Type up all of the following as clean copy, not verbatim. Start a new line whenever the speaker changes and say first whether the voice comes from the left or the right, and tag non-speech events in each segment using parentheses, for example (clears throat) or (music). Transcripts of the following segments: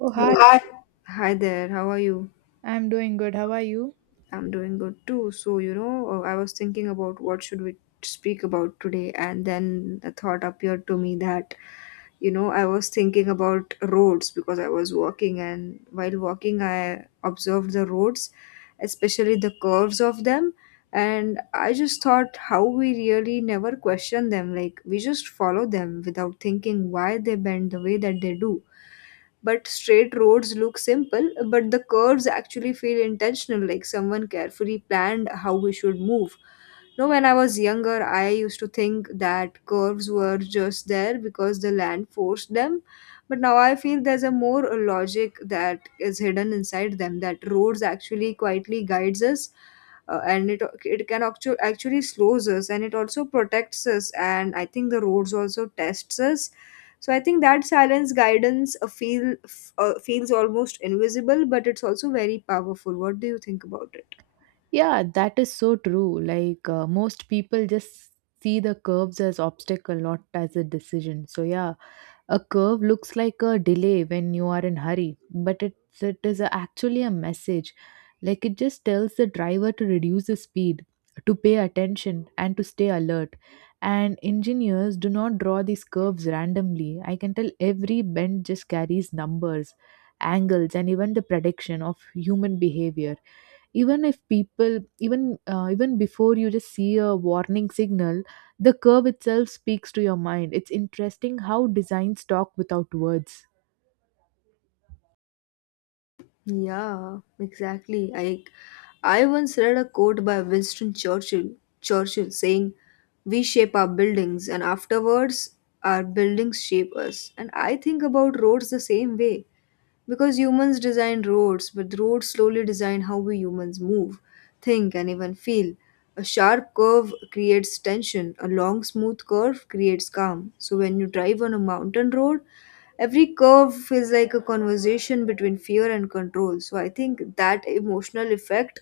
right: Oh,
left: Yeah.
right: hi.
left: Hi. Hi there, how are you?
right: I'm doing good. How are you?
left: I'm doing good too. I was thinking about what should we speak about today, and then a thought appeared to me that I was thinking about roads because I was walking, and while walking I observed the roads, especially the curves of them. And I just thought how we really never question them, like we just follow them without thinking why they bend the way that they do. But straight roads look simple, but the curves actually feel intentional, like someone carefully planned how we should move. You know, when I was younger, I used to think that curves were just there because the land forced them. But now I feel there's a more logic that is hidden inside them, that roads actually quietly guides us. And it can actually slows us, and it also protects us, and I think the roads also tests us. So I think that silence guidance feels almost invisible, but it's also very powerful. What do you think about it?
right: Yeah, that is so true. Like most people just see the curves as obstacle, not as a decision. So yeah, a curve looks like a delay when you are in hurry, but it actually a message. Like it just tells the driver to reduce the speed, to pay attention, and to stay alert. And engineers do not draw these curves randomly. I can tell every bend just carries numbers, angles, and even the prediction of human behavior even if people even before you just see a warning signal, the curve itself speaks to your mind. It's interesting how designs talk without words.
left: Yeah, exactly. I once read a quote by Winston Churchill, saying, "We shape our buildings and afterwards our buildings shape us." And I think about roads the same way. Because humans design roads, but the roads slowly design how we humans move, think, and even feel. A sharp curve creates tension, a long, smooth curve creates calm. So when you drive on a mountain road, every curve feels like a conversation between fear and control. So I think that emotional effect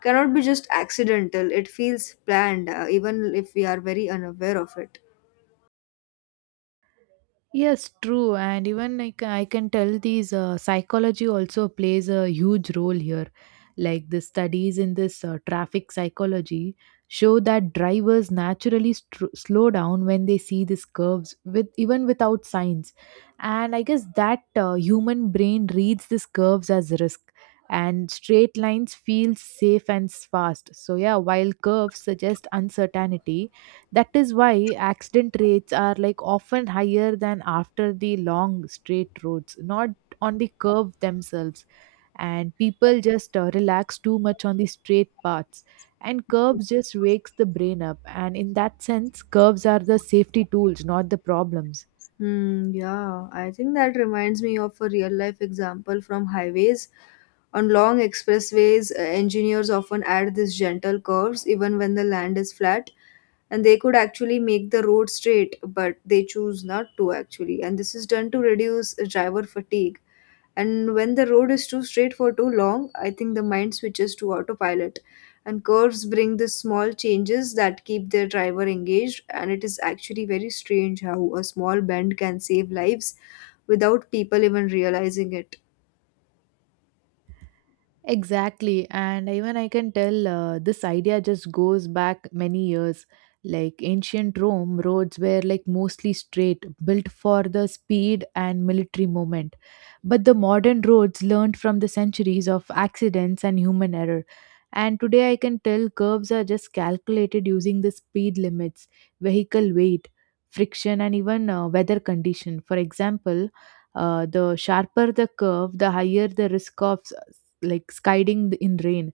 left: cannot be just accidental, it feels planned, even if we are very unaware of it.
right: Yes, true. And even like I can tell these psychology also plays a huge role here. Like the studies in this traffic psychology show that drivers naturally str slow down when they see these curves with even without signs. And I guess that human brain reads these curves as risk, and straight lines feel safe and fast. So yeah, while curves suggest uncertainty, that is why accident rates are like often higher than after the long straight roads, not on the curve themselves. And people just relax too much on the straight paths. And curves just wakes the brain up. And in that sense, curves are the safety tools, not the problems.
left: Hmm, yeah, I think that reminds me of a real life example from highways. On long expressways, engineers often add these gentle curves even when the land is flat, and they could actually make the road straight, but they choose not to actually. And this is done to reduce driver fatigue. And when the road is too straight for too long, I think the mind switches to autopilot. And curves bring the small changes that keep their driver engaged. And it is actually very strange how a small bend can save lives without people even realizing it.
right: Exactly. And even I can tell this idea just goes back many years. Like ancient Rome, roads were like mostly straight, built for the speed and military movement. But the modern roads learned from the centuries of accidents and human error. And today I can tell curves are just calculated using the speed limits, vehicle weight, friction, and even weather condition. For example, the sharper the curve, the higher the risk of like sliding in rain.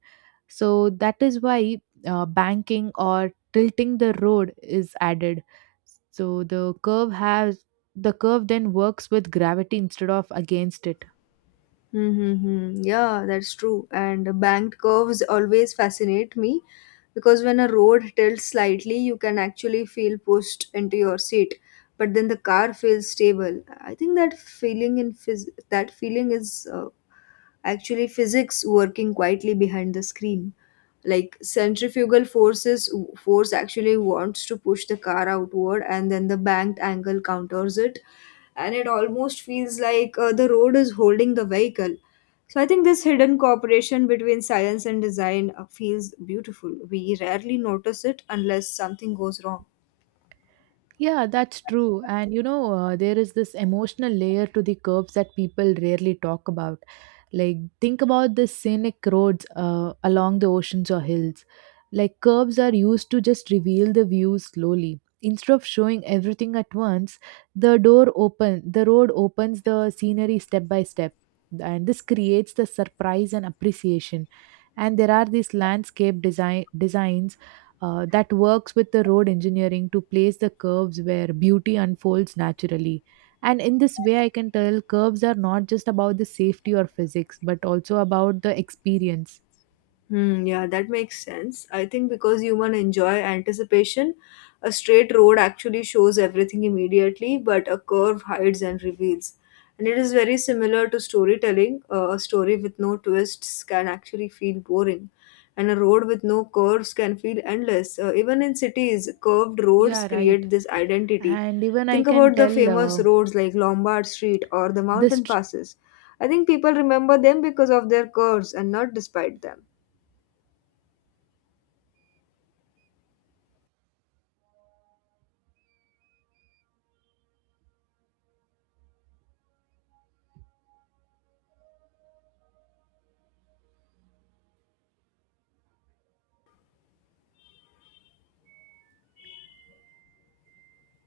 right: So that is why banking or tilting the road is added. So the curve then works with gravity instead of against it.
left: Mm-hmm. Yeah, that's true. And banked curves always fascinate me because when a road tilts slightly, you can actually feel pushed into your seat, but then the car feels stable. I think that that feeling is actually physics working quietly behind the screen. Like force actually wants to push the car outward, and then the banked angle counters it, and it almost feels like the road is holding the vehicle. So I think this hidden cooperation between science and design feels beautiful. We rarely notice it unless something goes wrong.
right: Yeah, that's true. And you know, there is this emotional layer to the curbs that people rarely talk about. Like, think about the scenic roads along the oceans or hills. Like, curbs are used to just reveal the view slowly. Instead of showing everything at once, the road opens the scenery step by step, and this creates the surprise and appreciation. And there are these landscape designs that works with the road engineering to place the curves where beauty unfolds naturally. And in this way, I can tell curves are not just about the safety or physics, but also about the experience.
left: Hmm, yeah, that makes sense. I think because human enjoy anticipation, a straight road actually shows everything immediately, but a curve hides and reveals. And it is very similar to storytelling. A story with no twists can actually feel boring, and a road with no curves can feel endless. Even in cities, curved roads
right: Yeah, right.
left: create this identity.
right: And even I
left: Think
right: can
left: about the
right: tell
left: famous roads like Lombard Street or the
right: this.
left: mountain
right: tr-
left: passes. I think people remember them because of their curves and not despite them.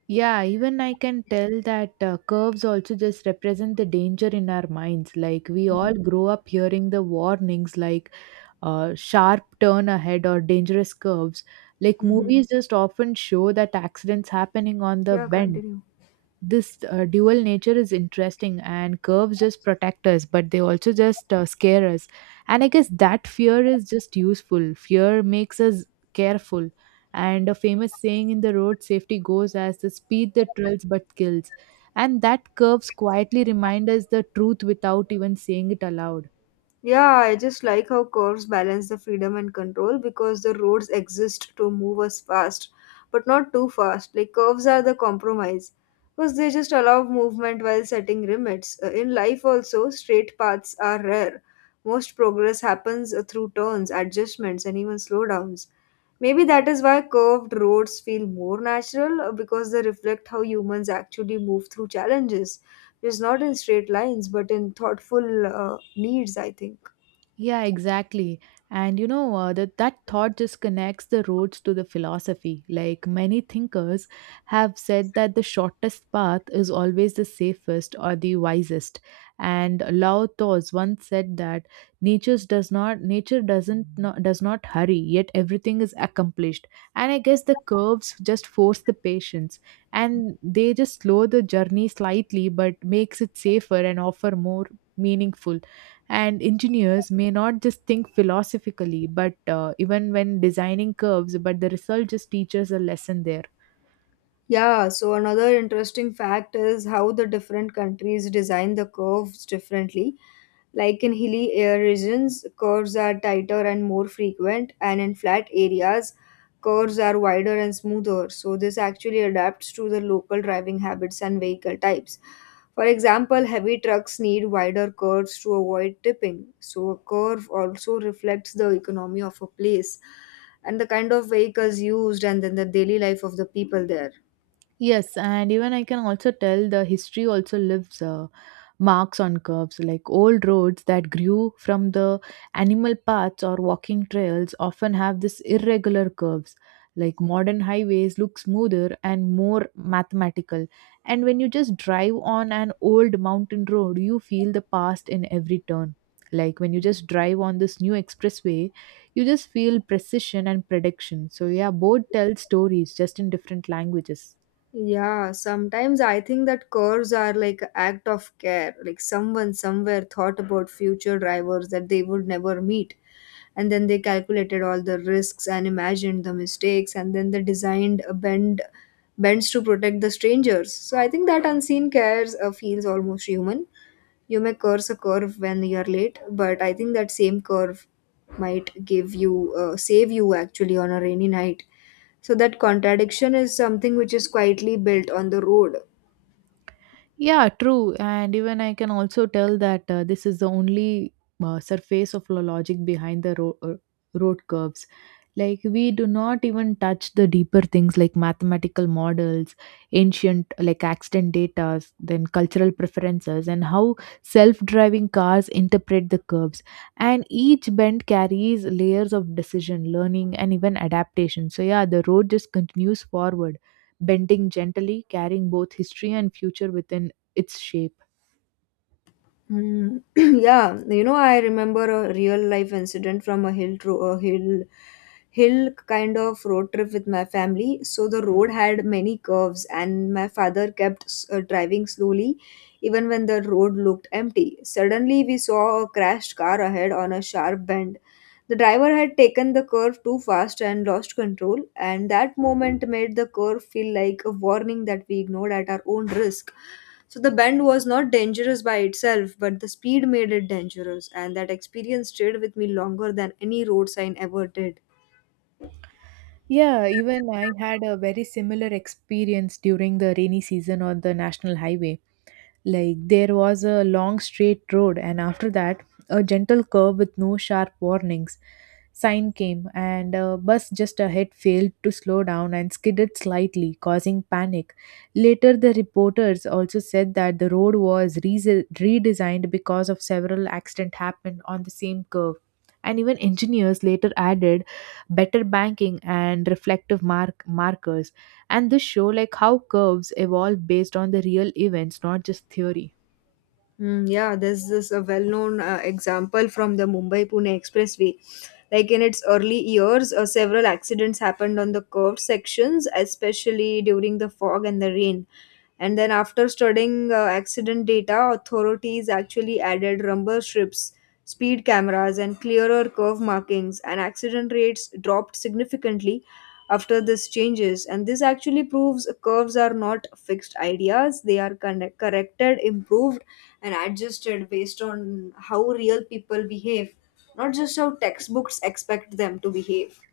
right: Yeah, even I can tell that curves also just represent the danger in our minds. Like we all grow up hearing the warnings like sharp turn ahead or dangerous curves. Like
left: Mm-hmm.
right: movies just often show that accidents happening on the
left: Yeah,
right: bend.
left: continue.
right: This dual nature is interesting, and curves just protect us, but they also just scare us. And I guess that fear is just useful. Fear makes us careful. And a famous saying in the road safety goes as the speed that thrills but kills. And that curves quietly remind us the truth without even saying it aloud.
left: Yeah, I just like how curves balance the freedom and control because the roads exist to move us fast, but not too fast. Like curves are the compromise because they just allow movement while setting limits. In life, also, straight paths are rare. Most progress happens through turns, adjustments, and even slowdowns. Maybe that is why curved roads feel more natural because they reflect how humans actually move through challenges. Is not in straight lines but in thoughtful needs, I think.
right: Yeah, exactly. And you know, that thought just connects the roads to the philosophy. Like many thinkers have said that the shortest path is always the safest or the wisest. And Lao Tzu once said that nature does not hurry, yet everything is accomplished. And I guess the curves just force the patience, and they just slow the journey slightly but makes it safer and offer more meaningful. And engineers may not just think philosophically but even when designing curves, but the result just teaches a lesson there.
left: Yeah, so another interesting fact is how the different countries design the curves differently. Like in hilly air regions, curves are tighter and more frequent, and in flat areas, curves are wider and smoother. So, this actually adapts to the local driving habits and vehicle types. For example, heavy trucks need wider curves to avoid tipping. So, a curve also reflects the economy of a place and the kind of vehicles used and then the daily life of the people there.
right: Yes, and even I can also tell the history also leaves marks on curves, like old roads that grew from the animal paths or walking trails often have this irregular curves. Like modern highways look smoother and more mathematical. And when you just drive on an old mountain road, you feel the past in every turn. Like when you just drive on this new expressway, you just feel precision and prediction. So yeah, both tell stories just in different languages.
left: Yeah, sometimes I think that curves are like a act of care. Like someone somewhere thought about future drivers that they would never meet, and then they calculated all the risks and imagined the mistakes, and then they designed a bend bends to protect the strangers. So I think that unseen cares feels almost human. You may curse a curve when you're late, but I think that same curve might give you save you actually on a rainy night. So that contradiction is something which is quietly built on the road.
right: Yeah, true. And even I can also tell that this is the only surface of logic behind the road curves. Like, we do not even touch the deeper things like mathematical models, ancient like accident data, then cultural preferences, and how self driving cars interpret the curves. And each bend carries layers of decision, learning, and even adaptation. So, yeah, the road just continues forward bending gently, carrying both history and future within its shape.
left: Mm, (clears throat) yeah, you know, I remember a real life incident from a hill kind of road trip with my family. So the road had many curves, and my father kept driving slowly, even when the road looked empty. Suddenly, we saw a crashed car ahead on a sharp bend. The driver had taken the curve too fast and lost control, and that moment made the curve feel like a warning that we ignored at our own risk. So the bend was not dangerous by itself, but the speed made it dangerous, and that experience stayed with me longer than any road sign ever did.
right: Yeah, even I had a very similar experience during the rainy season on the national highway. Like there was a long straight road, and after that, a gentle curve with no sharp warnings. Sign came, and a bus just ahead failed to slow down and skidded slightly, causing panic. Later, the reporters also said that the road was redesigned because of several accidents happened on the same curve. And even engineers later added better banking and reflective markers, and this show like how curves evolve based on the real events, not just theory.
left: Mm, yeah, there's this a well-known example from the Mumbai-Pune Expressway. Like in its early years, several accidents happened on the curved sections, especially during the fog and the rain. And then, after studying accident data, authorities actually added rumble strips, speed cameras, and clearer curve markings, and accident rates dropped significantly after these changes. And this actually proves curves are not fixed ideas, they are corrected, improved, and adjusted based on how real people behave, not just how textbooks expect them to behave.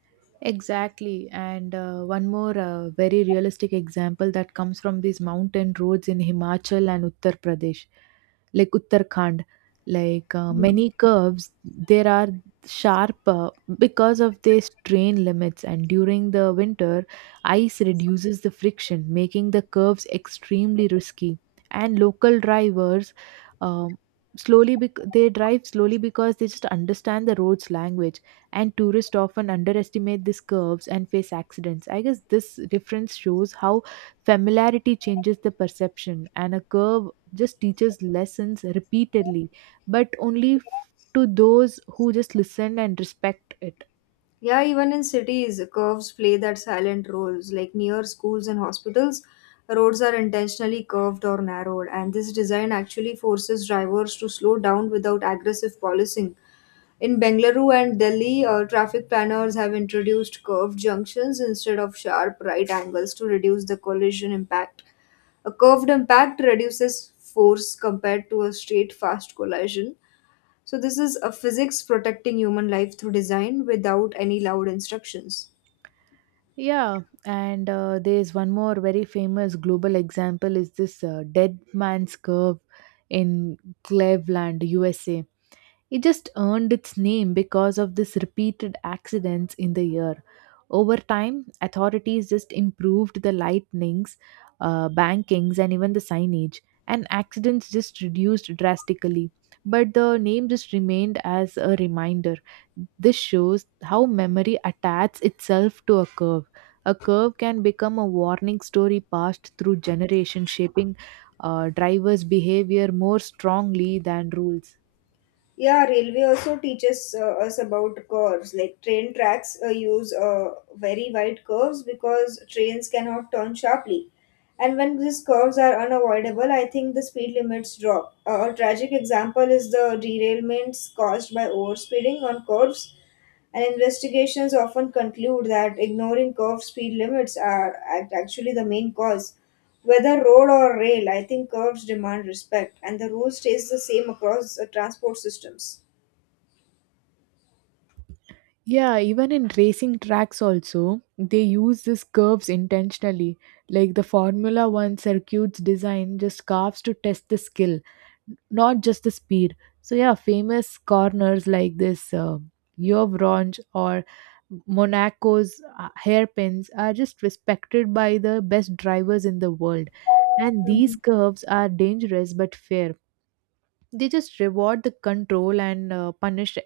right: Exactly. And one more very realistic example that comes from these mountain roads in Himachal and Uttar Pradesh, like Uttarakhand. Like many curves, there are sharp because of their strain limits, and during the winter, ice reduces the friction, making the curves extremely risky. And local drivers um, they drive slowly because they just understand the road's language, and tourists often underestimate these curves and face accidents. I guess this difference shows how familiarity changes the perception, and a curve just teaches lessons repeatedly, but only to those who just listen and respect it.
left: Yeah, even in cities, curves play that silent roles. Like near schools and hospitals, roads are intentionally curved or narrowed, and this design actually forces drivers to slow down without aggressive policing. In Bengaluru and Delhi, traffic planners have introduced curved junctions instead of sharp right angles to reduce the collision impact. A curved impact reduces force compared to a straight fast collision, so this is a physics protecting human life through design without any loud instructions.
right: Yeah, and there's one more very famous global example is this dead man's curve in Cleveland, USA. It just earned its name because of this repeated accidents in the year. Over time, authorities just improved the lightnings, bankings, and even the signage, and accidents just reduced drastically. But the name just remained as a reminder. This shows how memory attaches itself to a curve. A curve can become a warning story passed through generation, shaping drivers' behavior more strongly than rules.
left: Yeah, railway also teaches us about curves. Like train tracks use very wide curves because trains cannot turn sharply. And when these curves are unavoidable, I think the speed limits drop. A tragic example is the derailments caused by overspeeding on curves. And investigations often conclude that ignoring curved speed limits are actually the main cause. Whether road or rail, I think curves demand respect, and the rule stays the same across transport systems.
right: Yeah, even in racing tracks, also, they use these curves intentionally. Like the Formula One circuits design just curves to test the skill, not just the speed. So, yeah, famous corners like this Yovronj or Monaco's hairpins are just respected by the best drivers in the world. And these
left: Mhm.
right: curves are dangerous but fair. They just reward the control and punish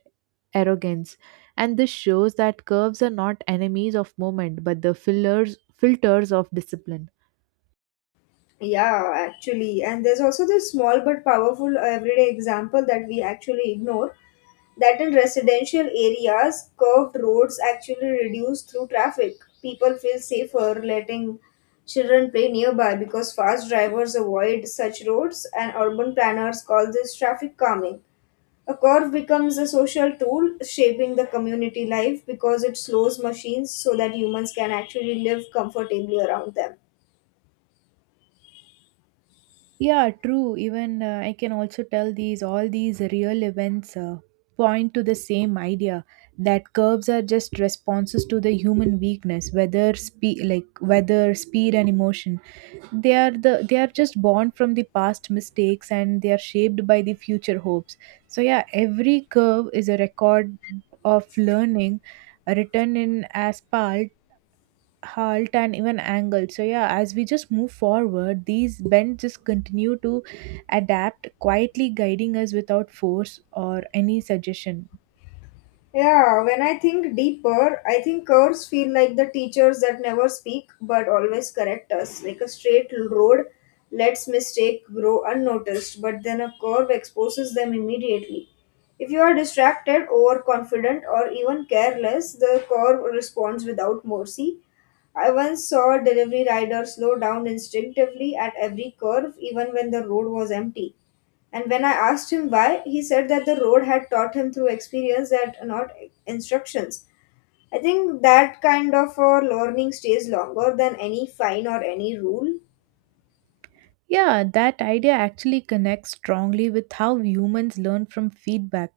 right: arrogance, and this shows that curves are not enemies of movement but the fillers filters of discipline.
left: Yeah, actually. And there's also this small but powerful everyday example that we actually ignore. That in residential areas, curved roads actually reduce through traffic. People feel safer letting children play nearby because fast drivers avoid such roads, and urban planners call this traffic calming. A curve becomes a social tool shaping the community life because it slows machines so that humans can actually live comfortably around them.
right: Yeah, true. Even I can also tell these all these real events point to the same idea that curves are just responses to the human weakness, whether speed like whether speed and emotion. They are just born from the past mistakes, and they are shaped by the future hopes. So yeah, every curve is a record of learning, written in asphalt halt and even angle. So yeah, as we just move forward, these bends just continue to adapt, quietly guiding us without force or any suggestion.
left: Yeah, when I think deeper, I think curves feel like the teachers that never speak but always correct us. Like a straight road lets mistake grow unnoticed, but then a curve exposes them immediately. If you are distracted, overconfident, or even careless, the curve responds without mercy. I once saw a delivery rider slow down instinctively at every curve, even when the road was empty. And when I asked him why, he said that the road had taught him through experience that not instructions. I think that kind of learning stays longer than any fine or any rule.
right: Yeah, that idea actually connects strongly with how humans learn from feedback,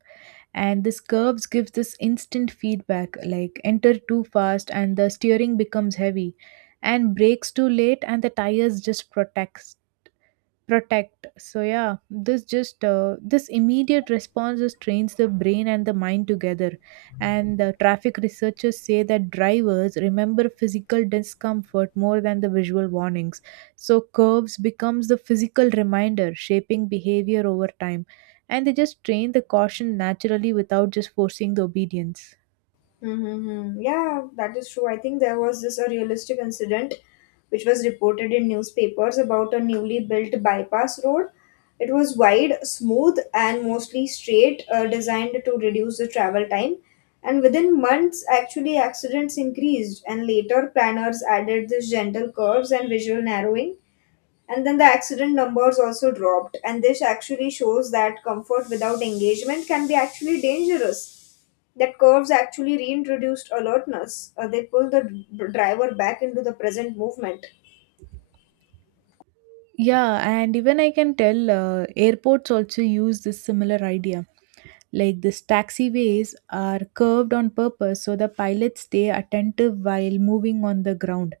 right: and this curves gives this instant feedback, like enter too fast and the steering becomes heavy, and brakes too late and the tires just protect. So yeah, this immediate response just trains the brain and the mind together, and the traffic researchers say that drivers remember physical discomfort more than the visual warnings. So curves becomes the physical reminder shaping behavior over time, and they just train the caution naturally without just forcing the obedience.
left: Mm-hmm. Yeah, that is true. I think there was this a realistic incident which was reported in newspapers about a newly built bypass road. It was wide, smooth, and mostly straight, designed to reduce the travel time. And within months, actually, accidents increased, and later planners added this gentle curves and visual narrowing. And then the accident numbers also dropped. And this actually shows that comfort without engagement can be actually dangerous, that curves actually reintroduced alertness. They pull driver back into the present movement.
right: Yeah, and even I can tell airports also use this similar idea. Like this taxiways are curved on purpose so the pilots stay attentive while moving on the ground.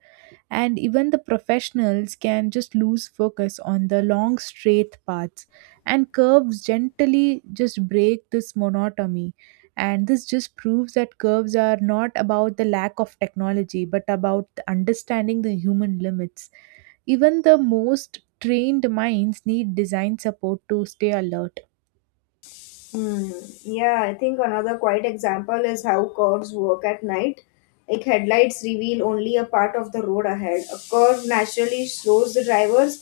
right: And even the professionals can just lose focus on the long straight paths. And curves gently just break this monotony. And this just proves that curves are not about the lack of technology, but about understanding the human limits. Even the most trained minds need design support to stay alert.
left: Hmm. Yeah, I think another quiet example is how curves work at night. Like headlights reveal only a part of the road ahead. A curve naturally slows the drivers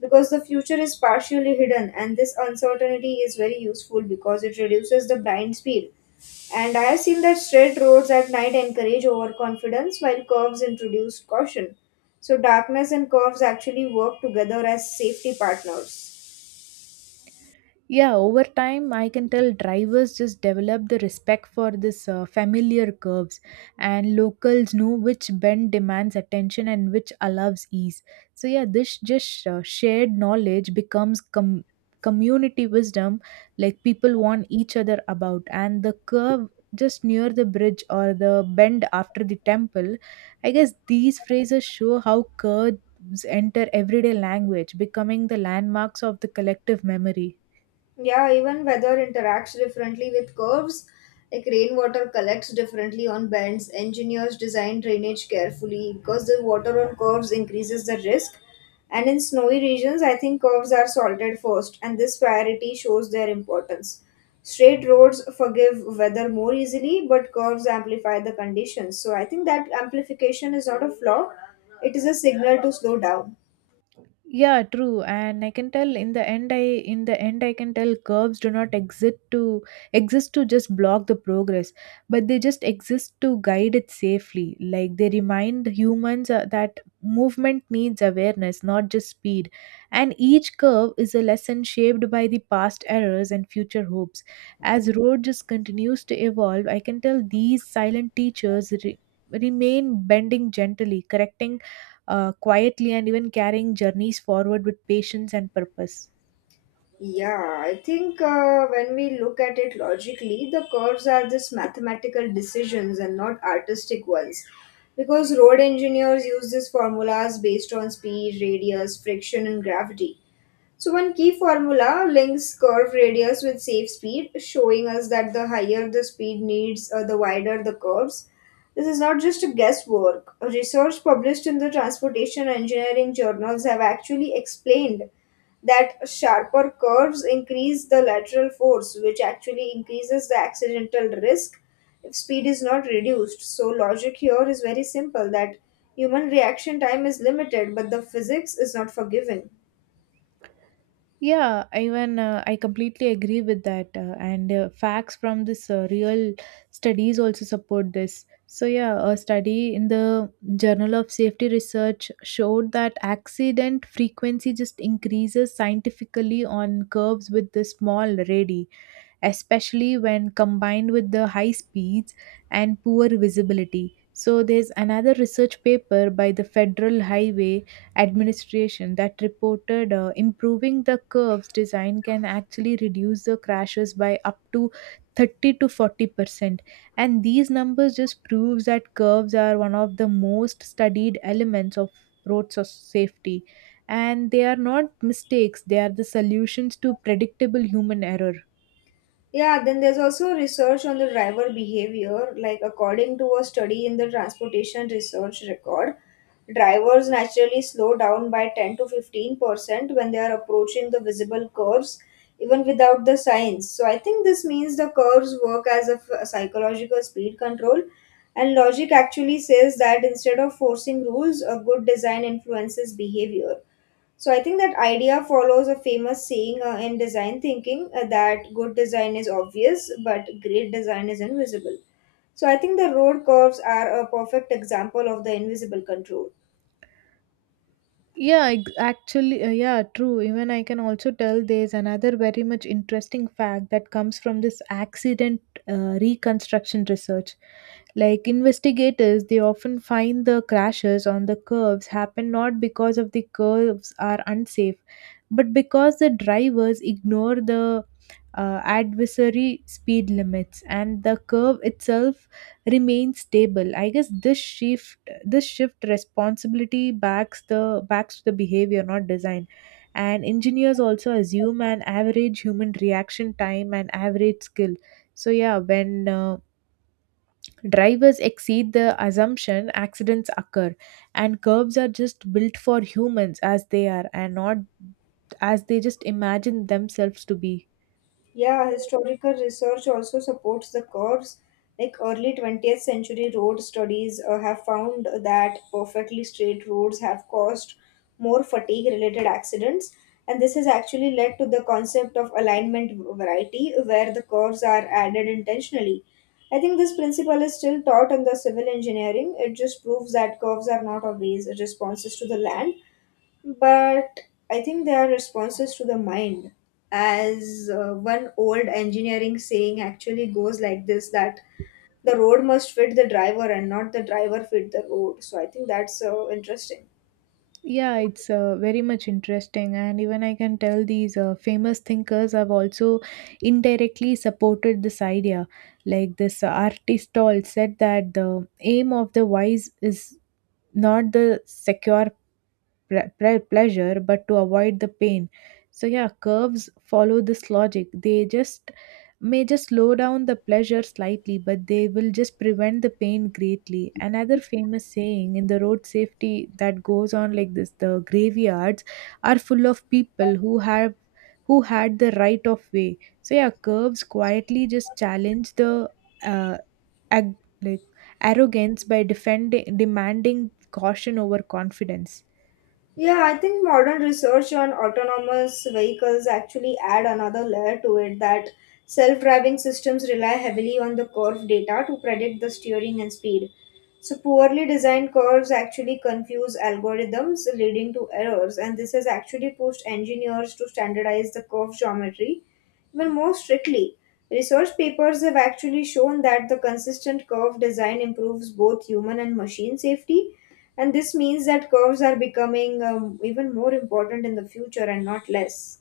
left: because the future is partially hidden, and this uncertainty is very useful because it reduces the blind speed. And I have seen that straight roads at night encourage overconfidence while curves introduce caution. So, darkness and curves actually work together as safety partners.
right: Yeah, over time, I can tell drivers just develop the respect for this familiar curves, and locals know which bend demands attention and which allows ease. So yeah, this just shared knowledge becomes community wisdom, like people warn each other about, and the curve just near the bridge or the bend after the temple. I guess these phrases show how curves enter everyday language, becoming the landmarks of the collective memory.
left: Yeah, even weather interacts differently with curves. Like rainwater collects differently on bends. Engineers design drainage carefully because the water on curves increases the risk. And in snowy regions, I think curves are salted first, and this priority shows their importance. Straight roads forgive weather more easily, but curves amplify the conditions. So I think that amplification is not a flaw, it is a signal to slow down.
right: Yeah, true. And I can tell in the end I In the end I can tell curves do not exist to just block the progress, but they just exist to guide it safely. Like they remind humans that movement needs awareness, not just speed. And each curve is a lesson shaped by the past errors and future hopes. As road just continues to evolve, I can tell these silent teachers remain bending gently, correcting quietly and even carrying journeys forward with patience and purpose.
left: Yeah, I think when we look at it logically, the curves are just mathematical decisions and not artistic ones. Because road engineers use these formulas based on speed, radius, friction, and gravity. So one key formula links curve radius with safe speed, showing us that the higher the speed needs, the wider the curves. This is not just a guesswork. Research published in the Transportation Engineering journals have actually explained that sharper curves increase the lateral force, which actually increases the accidental risk if speed is not reduced. So, logic here is very simple that human reaction time is limited, but the physics is not forgiving.
right: Yeah, even I completely agree with that. And Facts from this real studies also support this. So, yeah, a study in the Journal of Safety Research showed that accident frequency just increases scientifically on curves with the small radii, especially when combined with the high speeds and poor visibility. So, there's another research paper by the Federal Highway Administration that reported improving the curves design can actually reduce the crashes by up to 30 to 40%, and these numbers just proves that curves are one of the most studied elements of safety, and they are not mistakes, they are the solutions to predictable human error.
left: Yeah, then there's also research on the driver behavior. Like, according to a study in the transportation research record, drivers naturally slow down by 10 to 15% when they are approaching the visible curves, even without the signs. So, I think this means the curves work as a psychological speed control. And logic actually says that instead of forcing rules, a good design influences behavior. So I think that idea follows a famous saying in design thinking that good design is obvious, but great design is invisible. So I think the road curves are a perfect example of the invisible control.
right: Yeah, true. Even I can also tell there's another very much interesting fact that comes from this accident reconstruction research. Like investigators, they often find the crashes on the curves happen not because of the curves are unsafe, but because the drivers ignore the adversary speed limits, and the curve itself remains stable. I guess this shift responsibility backs the behavior, not design. And engineers also assume an average human reaction time and average skill. So yeah, when drivers exceed the assumption, accidents occur, and curves are just built for humans as they are and not as they just imagine themselves to be.
left: Yeah, historical research also supports the curves. Like early 20th century road studies have found that perfectly straight roads have caused more fatigue related accidents. And this has actually led to the concept of alignment variety, where the curves are added intentionally. I think this principle is still taught in the civil engineering. It just proves that curves are not always responses to the land, but I think they are responses to the mind. As one old engineering saying actually goes like this that the road must fit the driver and not the driver fit the road. So I think that's interesting.
right: Yeah, it's very much interesting, and even I can tell these famous thinkers have also indirectly supported this idea. Like this artist all said that the aim of the wise is not the secure pleasure, but to avoid the pain. So yeah, curves follow this logic. They just may just slow down the pleasure slightly, but they will just prevent the pain greatly. Another famous saying in the road safety that goes on like this: the graveyards are full of people who had the right of way. So yeah, curves quietly just challenge the uh, ag- like arrogance by defending demanding caution over confidence.
left: Yeah, I think modern research on autonomous vehicles actually add another layer to it that self-driving systems rely heavily on the curve data to predict the steering and speed. So poorly designed curves actually confuse algorithms leading to errors, and this has actually pushed engineers to standardize the curve geometry well, more strictly, research papers have actually shown that the consistent curve design improves both human and machine safety. And this means that curves are becoming even more important in the future and not less.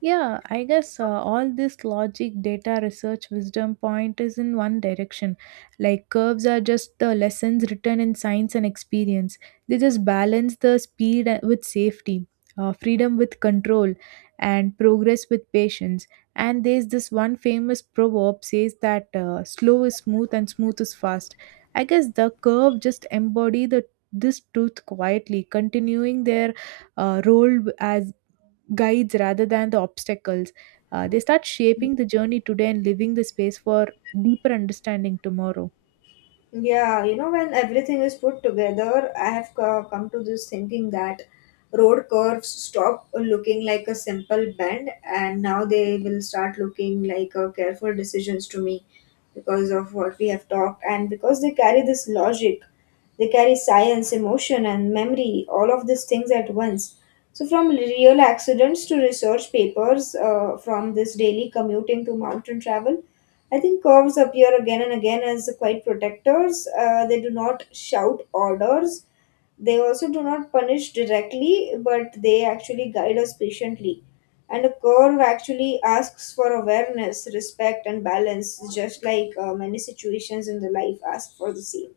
right: Yeah, I guess all this logic, data, research, wisdom point is in one direction. Like curves are just the lessons written in science and experience. They just balance the speed with safety, freedom with control, and progress with patience. And there's this one famous proverb says that slow is smooth and smooth is fast. I guess the curve just embody the this truth quietly, continuing their role as guides rather than the obstacles. They start shaping the journey today and leaving the space for deeper understanding tomorrow.
left: Yeah, you know, when everything is put together, I have come to this thinking that road curves stop looking like a simple bend and now they will start looking like careful decisions to me because of what we have talked and because they carry this logic. They carry science, emotion, and memory, all of these things at once. So, from real accidents to research papers, from this daily commuting to mountain travel, I think curves appear again and again as quite protectors. They do not shout orders, they also do not punish directly, but they actually guide us patiently. And a curve actually asks for awareness, respect, and balance, just like many situations in the life ask for the same.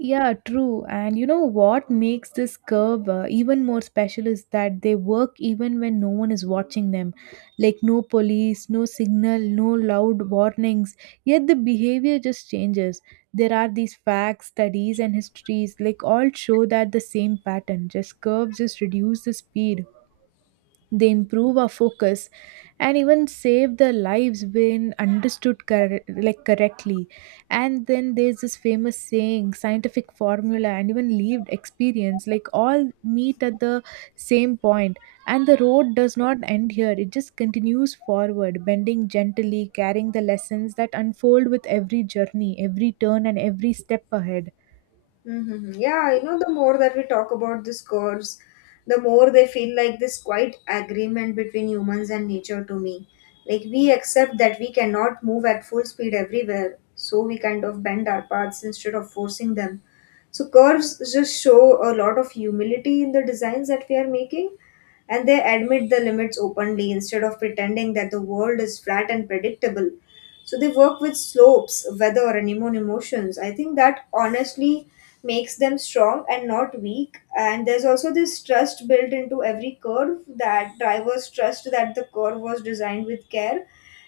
right: Yeah, true. And you know what makes this curve even more special is that they work even when no one is watching them. Like no police, no signal, no loud warnings. Yet the behavior just changes. There are these facts, studies, and histories, like all show that the same pattern. Just curves just reduce the speed. They improve our focus and even save their lives when understood correctly. And then there's this famous saying, scientific formula, and even lived experience, like all meet at the same point. And the road does not end here; it just continues forward, bending gently, carrying the lessons that unfold with every journey, every turn, and every step ahead.
left: Mm-hmm. Yeah, you know, the more that we talk about these curves, the more they feel like this quiet agreement between humans and nature to me. Like, we accept that we cannot move at full speed everywhere, so we kind of bend our paths instead of forcing them. So, curves just show a lot of humility in the designs that we are making, and they admit the limits openly instead of pretending that the world is flat and predictable. So they work with slopes, weather, and human emotions. I think that honestly makes them strong and not weak. And there's also this trust built into every curve that drivers trust that the curve was designed with care.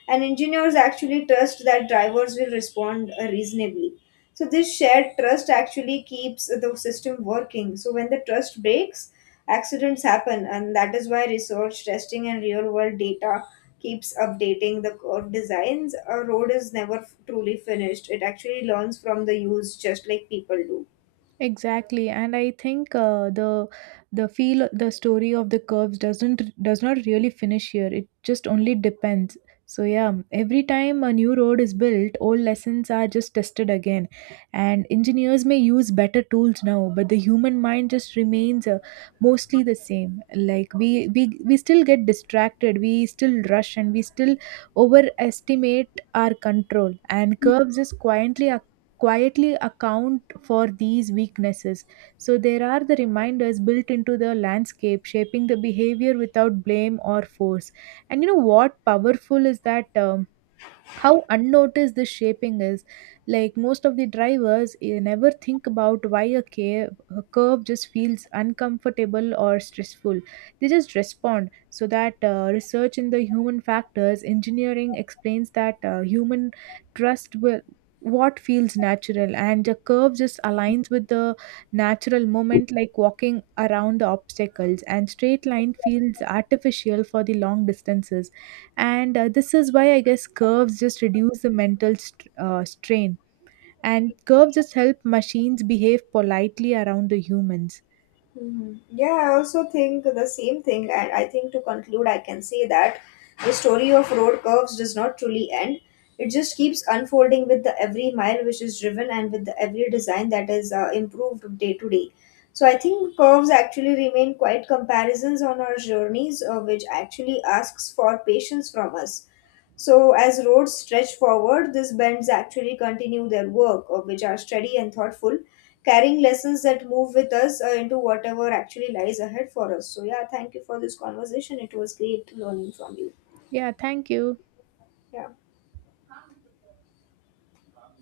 left: And engineers actually trust that drivers will respond reasonably. So this shared trust actually keeps the system working. So when the trust breaks, accidents happen, and that is why research, testing, and real world data keeps updating the curve designs. A road is never truly finished. It actually learns from the use, just like people do.
right: Exactly, and I think the story of the curves does not really finish here. It just only depends. So yeah, every time a new road is built, old lessons are just tested again, and engineers may use better tools now, but the human mind just remains mostly the same. Like we still get distracted, we still rush, and we still overestimate our control. And curves just quietly account for these weaknesses. So there are the reminders built into the landscape, shaping the behavior without blame or force. And you know what powerful is that how unnoticed this shaping is, like most of the drivers never think about why a curve just feels uncomfortable or stressful. They just respond. So that research in the human factors engineering explains that human trust will what feels natural, and the curve just aligns with the natural moment, like walking around the obstacles, and straight line feels artificial for the long distances. And this is why I guess curves just reduce the strain, and curves just help machines behave politely around the humans.
left: Hmm. Yeah, I also think the same thing. And I think to conclude, I can say that the story of road curves does not truly end. It just keeps unfolding with the every mile which is driven and with the every design that is improved day to day. So I think curves actually remain quite comparisons on our journeys, which actually asks for patience from us. So as roads stretch forward, these bends actually continue their work, which are steady and thoughtful, carrying lessons that move with us into whatever actually lies ahead for us. So, yeah, thank you for this conversation. It was great learning from you.
right: Yeah, thank you.
left: Yeah.